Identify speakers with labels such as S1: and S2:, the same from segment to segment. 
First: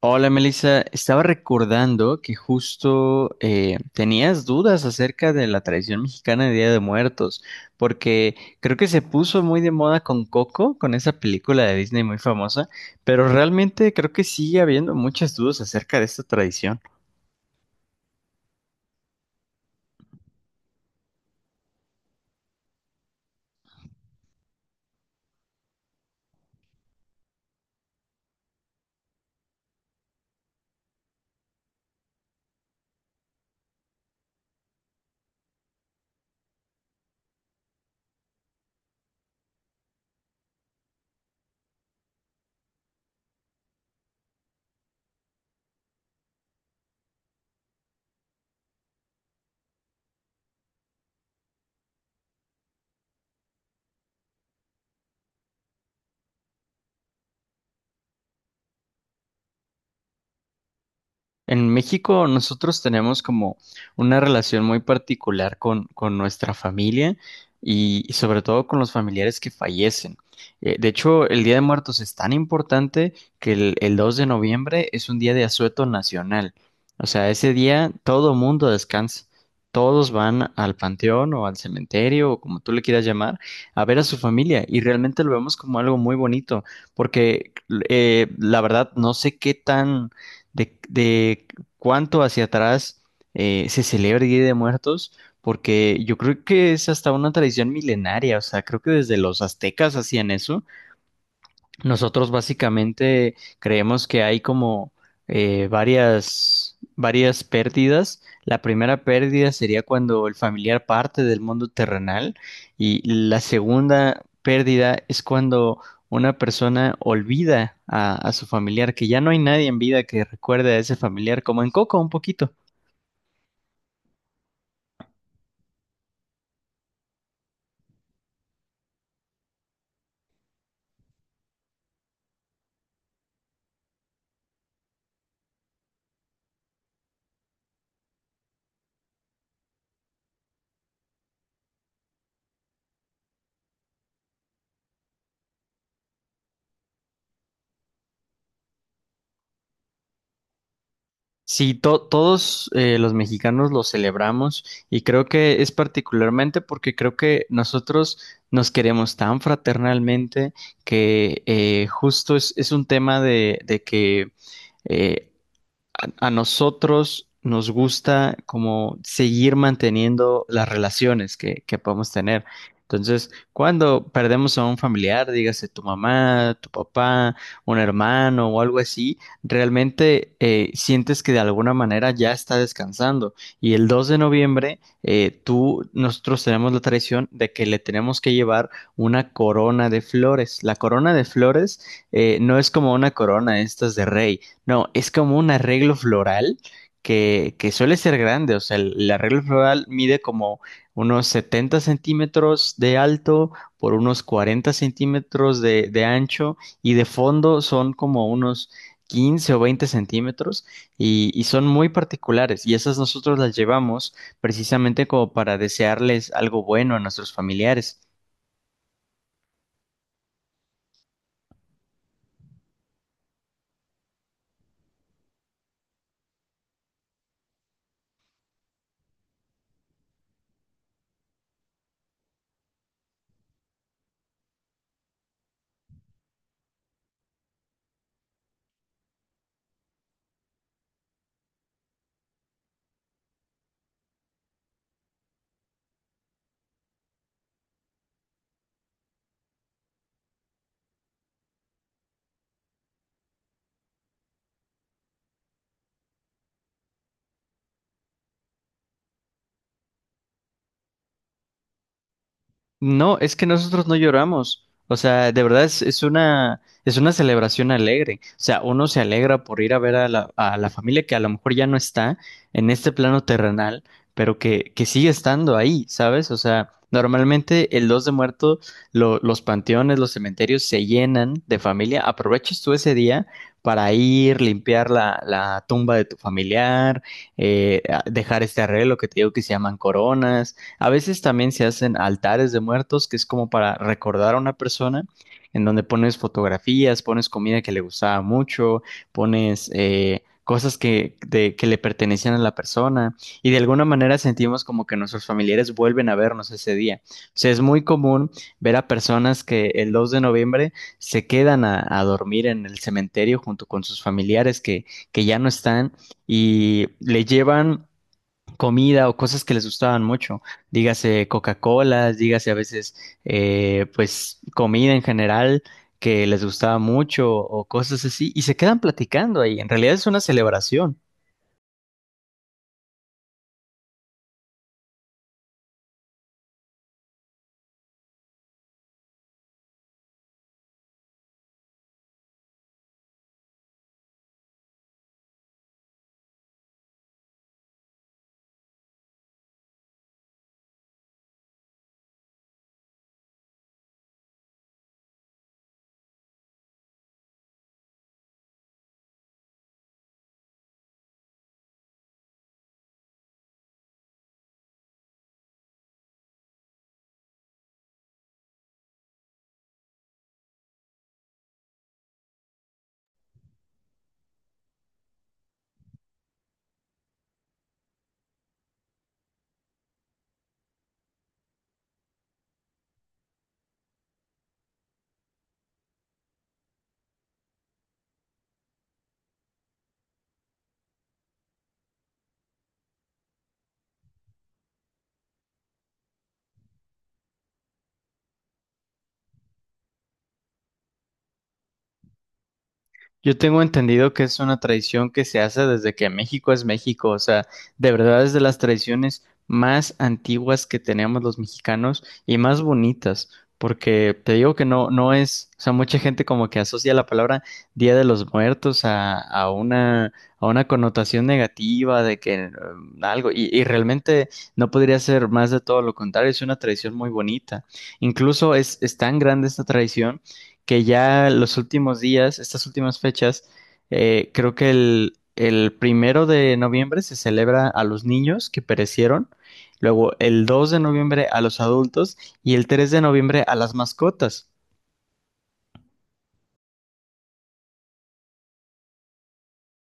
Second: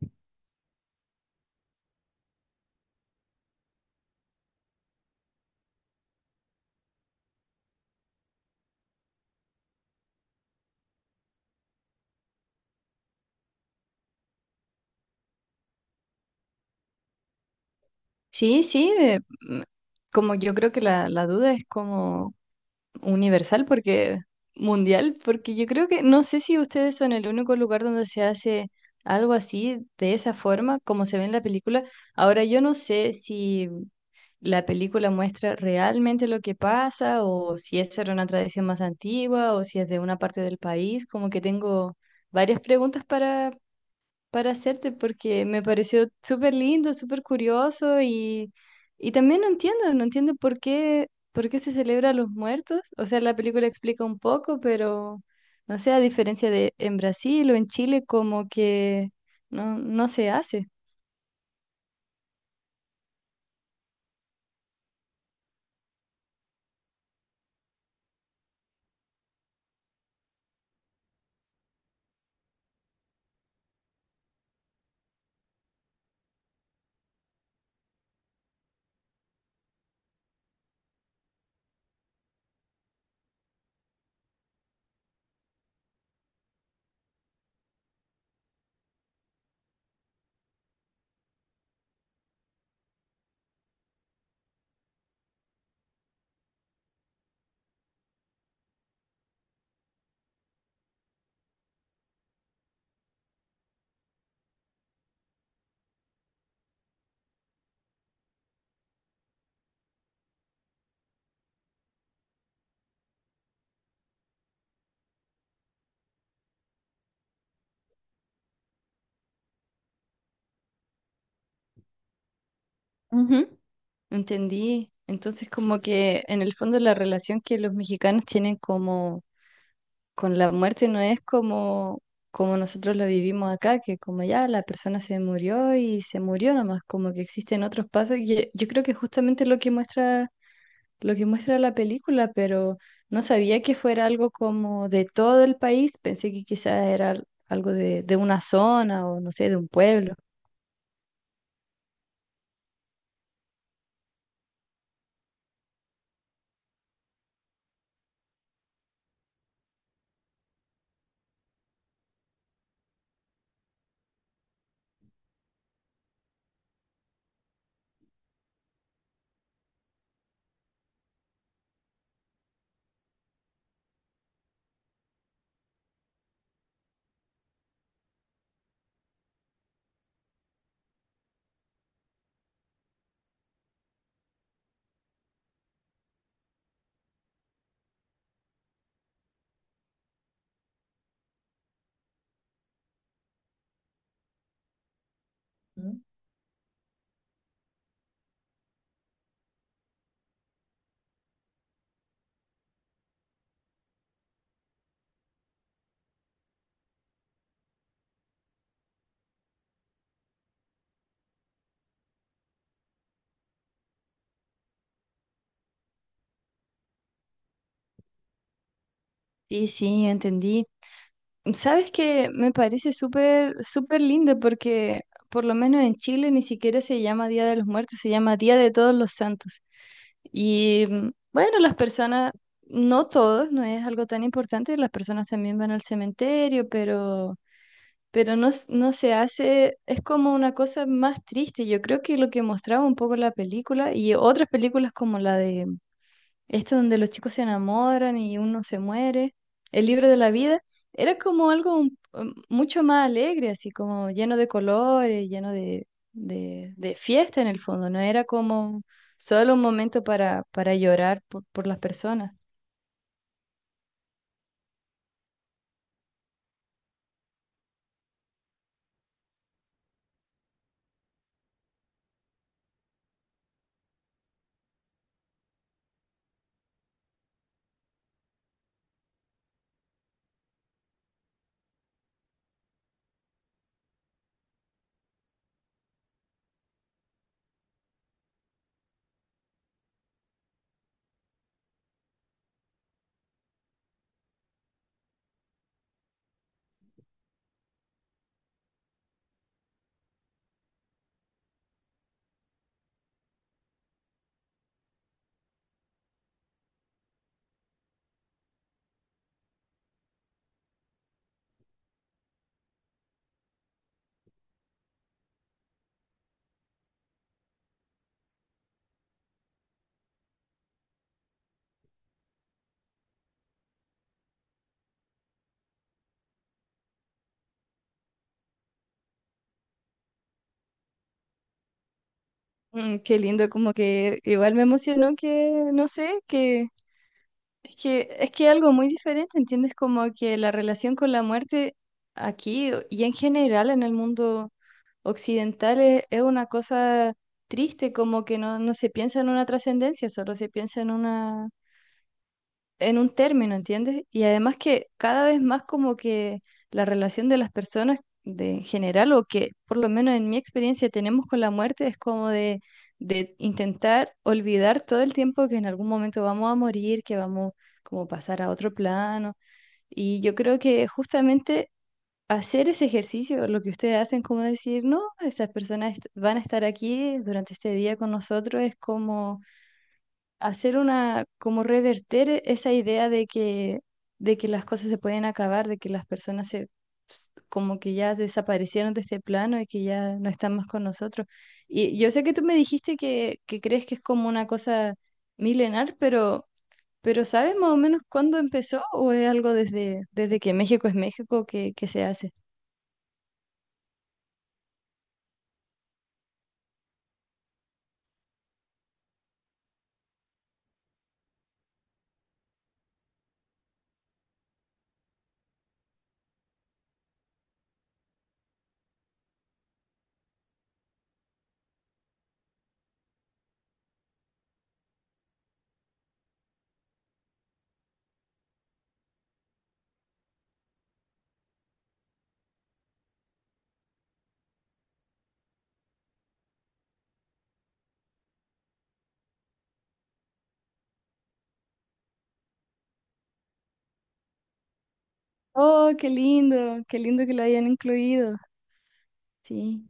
S1: Hola Melissa, estaba recordando que justo tenías dudas acerca de la tradición mexicana de Día de Muertos, porque creo que se puso muy de moda con Coco, con esa película de Disney muy famosa, pero realmente creo que sigue habiendo muchas dudas acerca de esta tradición.
S2: Sí, sí, como yo creo que la duda es como universal, porque mundial, porque yo creo que no sé si ustedes son el único lugar donde se hace algo así, de esa forma, como se ve en la película. Ahora, yo no sé si la película muestra realmente lo que pasa, o si esa era una tradición más antigua, o si es de una parte del país, como que tengo varias preguntas para hacerte porque me pareció súper lindo, súper curioso y también no entiendo, no entiendo por qué se celebra a los muertos. O sea, la película explica un poco, pero no sé, a diferencia de en Brasil o en Chile, como que no se hace.
S1: En México nosotros tenemos como una relación muy particular con nuestra familia y sobre todo con los familiares que fallecen. De hecho, el Día de Muertos es tan importante que el 2 de noviembre es un día de asueto nacional. O sea, ese día todo mundo descansa. Todos van al panteón o al cementerio o como tú le quieras llamar a ver a su familia y realmente lo vemos como algo muy bonito porque la verdad no sé qué tan de cuánto hacia atrás se celebra el Día de Muertos, porque yo creo que es hasta una tradición milenaria. O sea, creo que desde los aztecas hacían eso. Nosotros básicamente creemos que hay como varias pérdidas. La primera pérdida sería cuando el familiar parte del mundo terrenal y la segunda pérdida es cuando una persona olvida a su familiar, que ya no hay nadie en vida que recuerde a ese familiar, como en Coco un poquito.
S2: Ujú. Entendí. Entonces, como que en el fondo la relación que los mexicanos tienen como con la muerte no es como, como nosotros lo vivimos acá, que como ya la persona se murió y se murió nomás, como que existen otros pasos. Yo creo que justamente lo que muestra la película, pero no sabía que fuera algo como de todo el país, pensé que quizás era algo de una zona o no sé, de un pueblo.
S1: Sí, todos los mexicanos lo celebramos, y creo que es particularmente porque creo que nosotros nos queremos tan fraternalmente que justo es un tema de que eh, a nosotros nos gusta como seguir manteniendo las relaciones que podemos tener. Entonces, cuando perdemos a un familiar, dígase tu mamá, tu papá, un hermano o algo así, realmente sientes que de alguna manera ya está descansando. Y el 2 de noviembre, nosotros tenemos la tradición de que le tenemos que llevar una corona de flores. La corona de flores no es como una corona estas de rey, no, es como un arreglo floral que suele ser grande. O sea, el arreglo floral mide como unos 70 centímetros de alto por unos 40 centímetros de ancho, y de fondo son como unos 15 o 20 centímetros, y son muy particulares. Y esas nosotros las llevamos precisamente como para desearles algo bueno a nuestros familiares.
S2: Sí, sí, entendí. Sabes que me parece súper, súper lindo porque por lo menos en Chile ni siquiera se llama Día de los Muertos, se llama Día de Todos los Santos. Y bueno, las personas, no todos, no es algo tan importante, las personas también van al cementerio, pero no, no se hace, es como una cosa más triste. Yo creo que lo que mostraba un poco la película y otras películas como la de donde los chicos se enamoran y uno se muere, el libro de la vida, era como algo mucho más alegre, así como lleno de colores, lleno de fiesta en el fondo, no era como solo un momento para llorar por las personas.
S1: No, es que nosotros no lloramos. O sea, de verdad es una celebración alegre. O sea, uno se alegra por ir a ver a la familia que a lo mejor ya no está en este plano terrenal, pero que sigue estando ahí, ¿sabes? O sea, normalmente el 2 de muerto, los panteones, los cementerios se llenan de familia. Aproveches tú ese día para ir, limpiar la, la tumba de tu familiar, dejar este arreglo que te digo que se llaman coronas. A veces también se hacen altares de muertos, que es como para recordar a una persona, en donde pones fotografías, pones comida que le gustaba mucho, pones cosas que, que le pertenecían a la persona, y de alguna manera sentimos como que nuestros familiares vuelven a vernos ese día. O sea, es muy común ver a personas que el 2 de noviembre se quedan a dormir en el cementerio junto con sus familiares que ya no están, y le llevan comida o cosas que les gustaban mucho, dígase Coca-Colas, dígase a veces pues comida en general que les gustaba mucho o cosas así, y se quedan platicando ahí. En realidad es una celebración.
S2: Mm, qué lindo, como que igual me emocionó que, no sé, que es que es que algo muy diferente, ¿entiendes? Como que la relación con la muerte aquí y en general en el mundo occidental es una cosa triste, como que no, no se piensa en una trascendencia, solo se piensa en una, en un término, ¿entiendes? Y además que cada vez más como que la relación de las personas de, en general, o que por lo menos en mi experiencia tenemos con la muerte, es como de intentar olvidar todo el tiempo que en algún momento vamos a morir, que vamos como a pasar a otro plano. Y yo creo que justamente hacer ese ejercicio, lo que ustedes hacen, como decir, no, esas personas van a estar aquí durante este día con nosotros, es como hacer una, como reverter esa idea de que las cosas se pueden acabar, de que las personas se, como que ya desaparecieron de este plano y que ya no están más con nosotros. Y yo sé que tú me dijiste que crees que es como una cosa milenar, pero... Pero ¿sabes más o menos cuándo empezó o es algo desde que México es México que se hace?
S1: Yo tengo entendido que es una tradición que se hace desde que México es México. O sea, de verdad es de las tradiciones más antiguas que tenemos los mexicanos y más bonitas, porque te digo que no, no es, o sea, mucha gente como que asocia la palabra Día de los Muertos a una connotación negativa de que algo, y realmente no podría ser más de todo lo contrario, es una tradición muy bonita. Incluso es tan grande esta tradición que ya los últimos días, estas últimas fechas, creo que el primero de noviembre se celebra a los niños que perecieron, luego el 2 de noviembre a los adultos y el 3 de noviembre a las mascotas.
S2: Oh, qué lindo que lo hayan incluido. Sí.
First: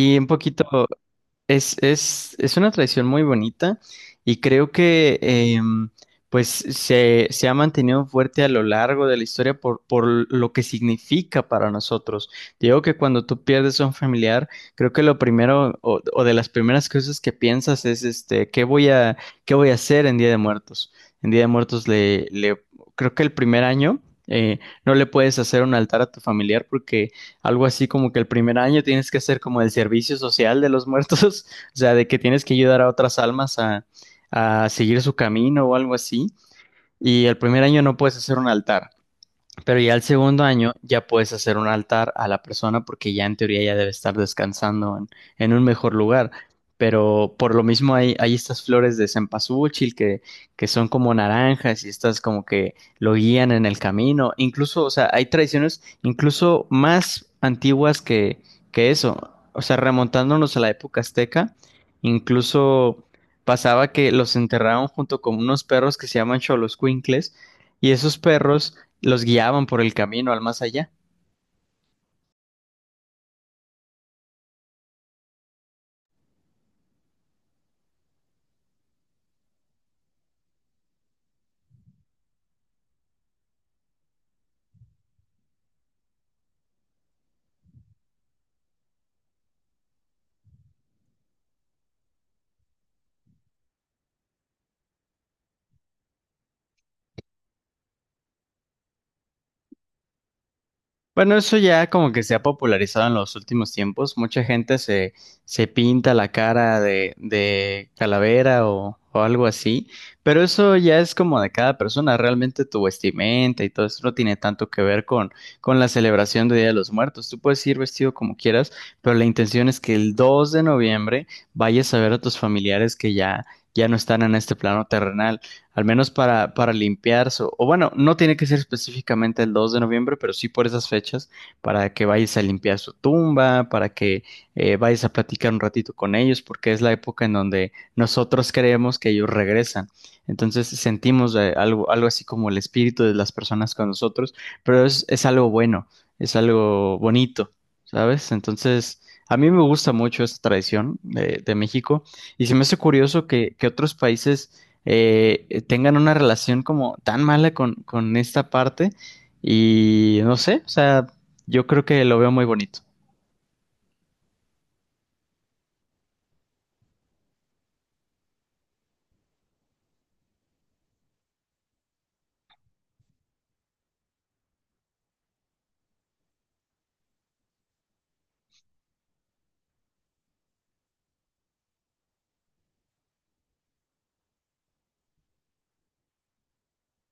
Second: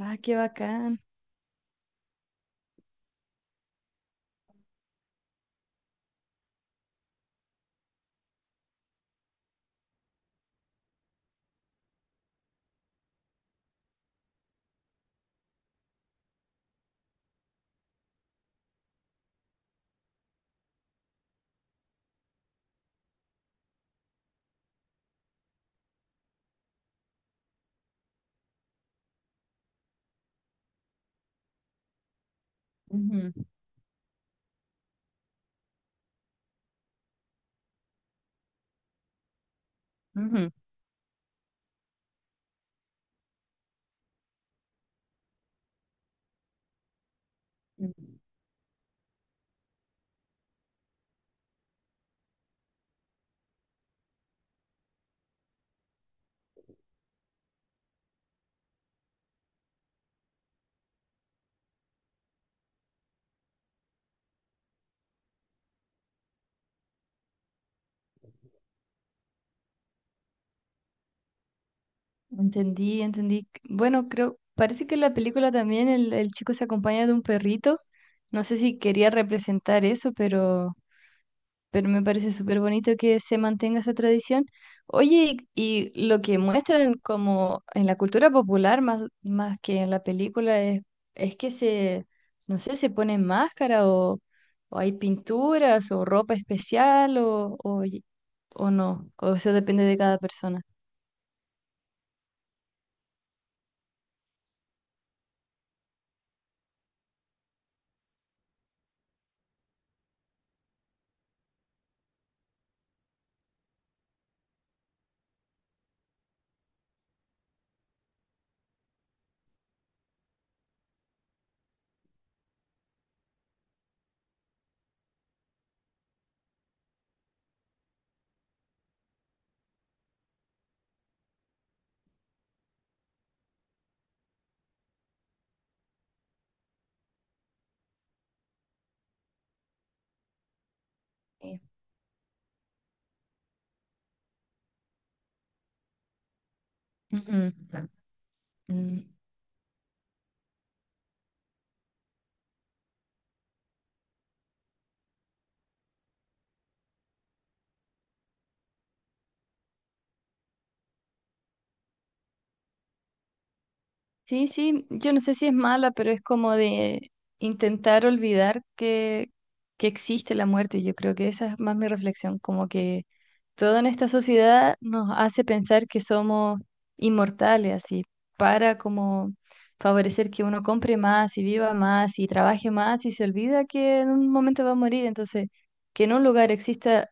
S2: Ah,
S1: un
S2: qué
S1: poquito.
S2: bacán.
S1: Es una tradición muy bonita y creo que pues se ha mantenido fuerte a lo largo de la historia por lo que significa para nosotros. Digo que cuando tú pierdes a un familiar, creo que lo primero o de las primeras cosas que piensas es este, qué voy a hacer en Día de Muertos? En Día de Muertos le, le creo que el primer año eh, no le puedes hacer un altar a tu familiar porque algo así como que el primer año tienes que hacer como el servicio social de los muertos, o sea, de que tienes que ayudar a otras
S2: Ujú,
S1: almas a seguir su camino o algo así. Y el primer año no puedes hacer un altar. Pero ya el segundo
S2: ujú,
S1: año ya puedes hacer un altar a la persona porque ya en teoría ya debe estar descansando en un mejor lugar. Pero por lo mismo hay,
S2: ujú.
S1: hay estas flores de cempasúchil que son como naranjas y estas como que lo guían en el camino. Incluso, o sea, hay tradiciones incluso más antiguas que eso. O sea, remontándonos a la época azteca, incluso pasaba que los enterraban junto con unos perros que se llaman xoloscuincles, y esos perros los guiaban por el camino al más allá.
S2: Entendí, entendí. Bueno, creo, parece que en la película también el chico se acompaña de un perrito. No sé si quería representar eso, pero me parece súper bonito que se mantenga esa tradición. Oye, y lo que muestran como en la cultura popular más, más que en la película es que se, no sé, se ponen máscara o hay pinturas o ropa especial o, o no, o eso depende de cada persona.
S1: Bueno, eso ya como que se ha popularizado en los últimos tiempos. Mucha gente se, se pinta la cara de calavera o algo así, pero eso ya es como de cada persona. Realmente tu vestimenta y todo eso no tiene tanto que ver con la celebración de Día de los Muertos. Tú puedes ir vestido como quieras, pero la intención es que el 2 de noviembre vayas a ver a tus familiares que ya, ya no están en este plano terrenal. Al menos para limpiarse, o bueno, no tiene que ser específicamente el 2 de noviembre, pero sí por esas fechas, para que vayas a limpiar su tumba, para que vayas a platicar un ratito con ellos, porque es la época en donde nosotros creemos que ellos regresan. Entonces sentimos
S2: Sí.
S1: algo así como el espíritu de las personas con nosotros, pero es algo bueno, es algo bonito,
S2: Ujú.
S1: ¿sabes? Entonces...
S2: Mm.
S1: A mí me gusta mucho esta tradición de México y se me hace curioso que otros países tengan una relación como tan mala con esta parte y no sé, o sea, yo creo que lo veo muy bonito.
S2: Sí, sí, yo no sé si es mala, pero es como de intentar olvidar que existe la muerte. Yo creo que esa es más mi reflexión, como que todo en esta sociedad nos hace pensar que somos inmortales, así, para como favorecer que uno compre más y viva más y trabaje más y se olvida que en un momento va a morir. Entonces, que en un lugar exista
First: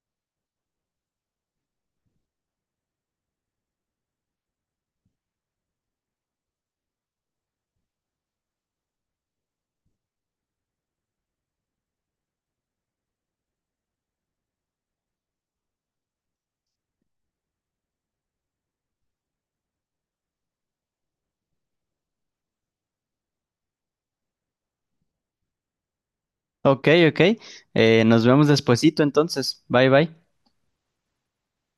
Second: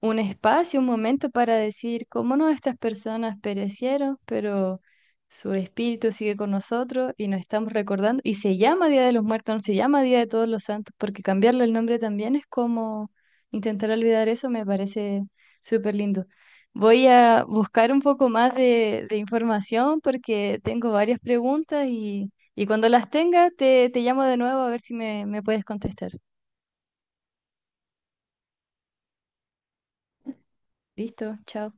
S2: un espacio, un momento para decir cómo no estas personas perecieron, pero su espíritu sigue con nosotros y nos estamos recordando. Y se llama Día de los Muertos, no se llama Día de Todos los Santos, porque cambiarle el nombre también es como intentar olvidar eso, me parece súper lindo. Voy a buscar un poco más de información porque tengo varias preguntas y cuando las tenga te llamo de nuevo a ver si me puedes contestar.
S1: Ok, ok, nos vemos despuesito entonces, bye bye.
S2: Listo, chao.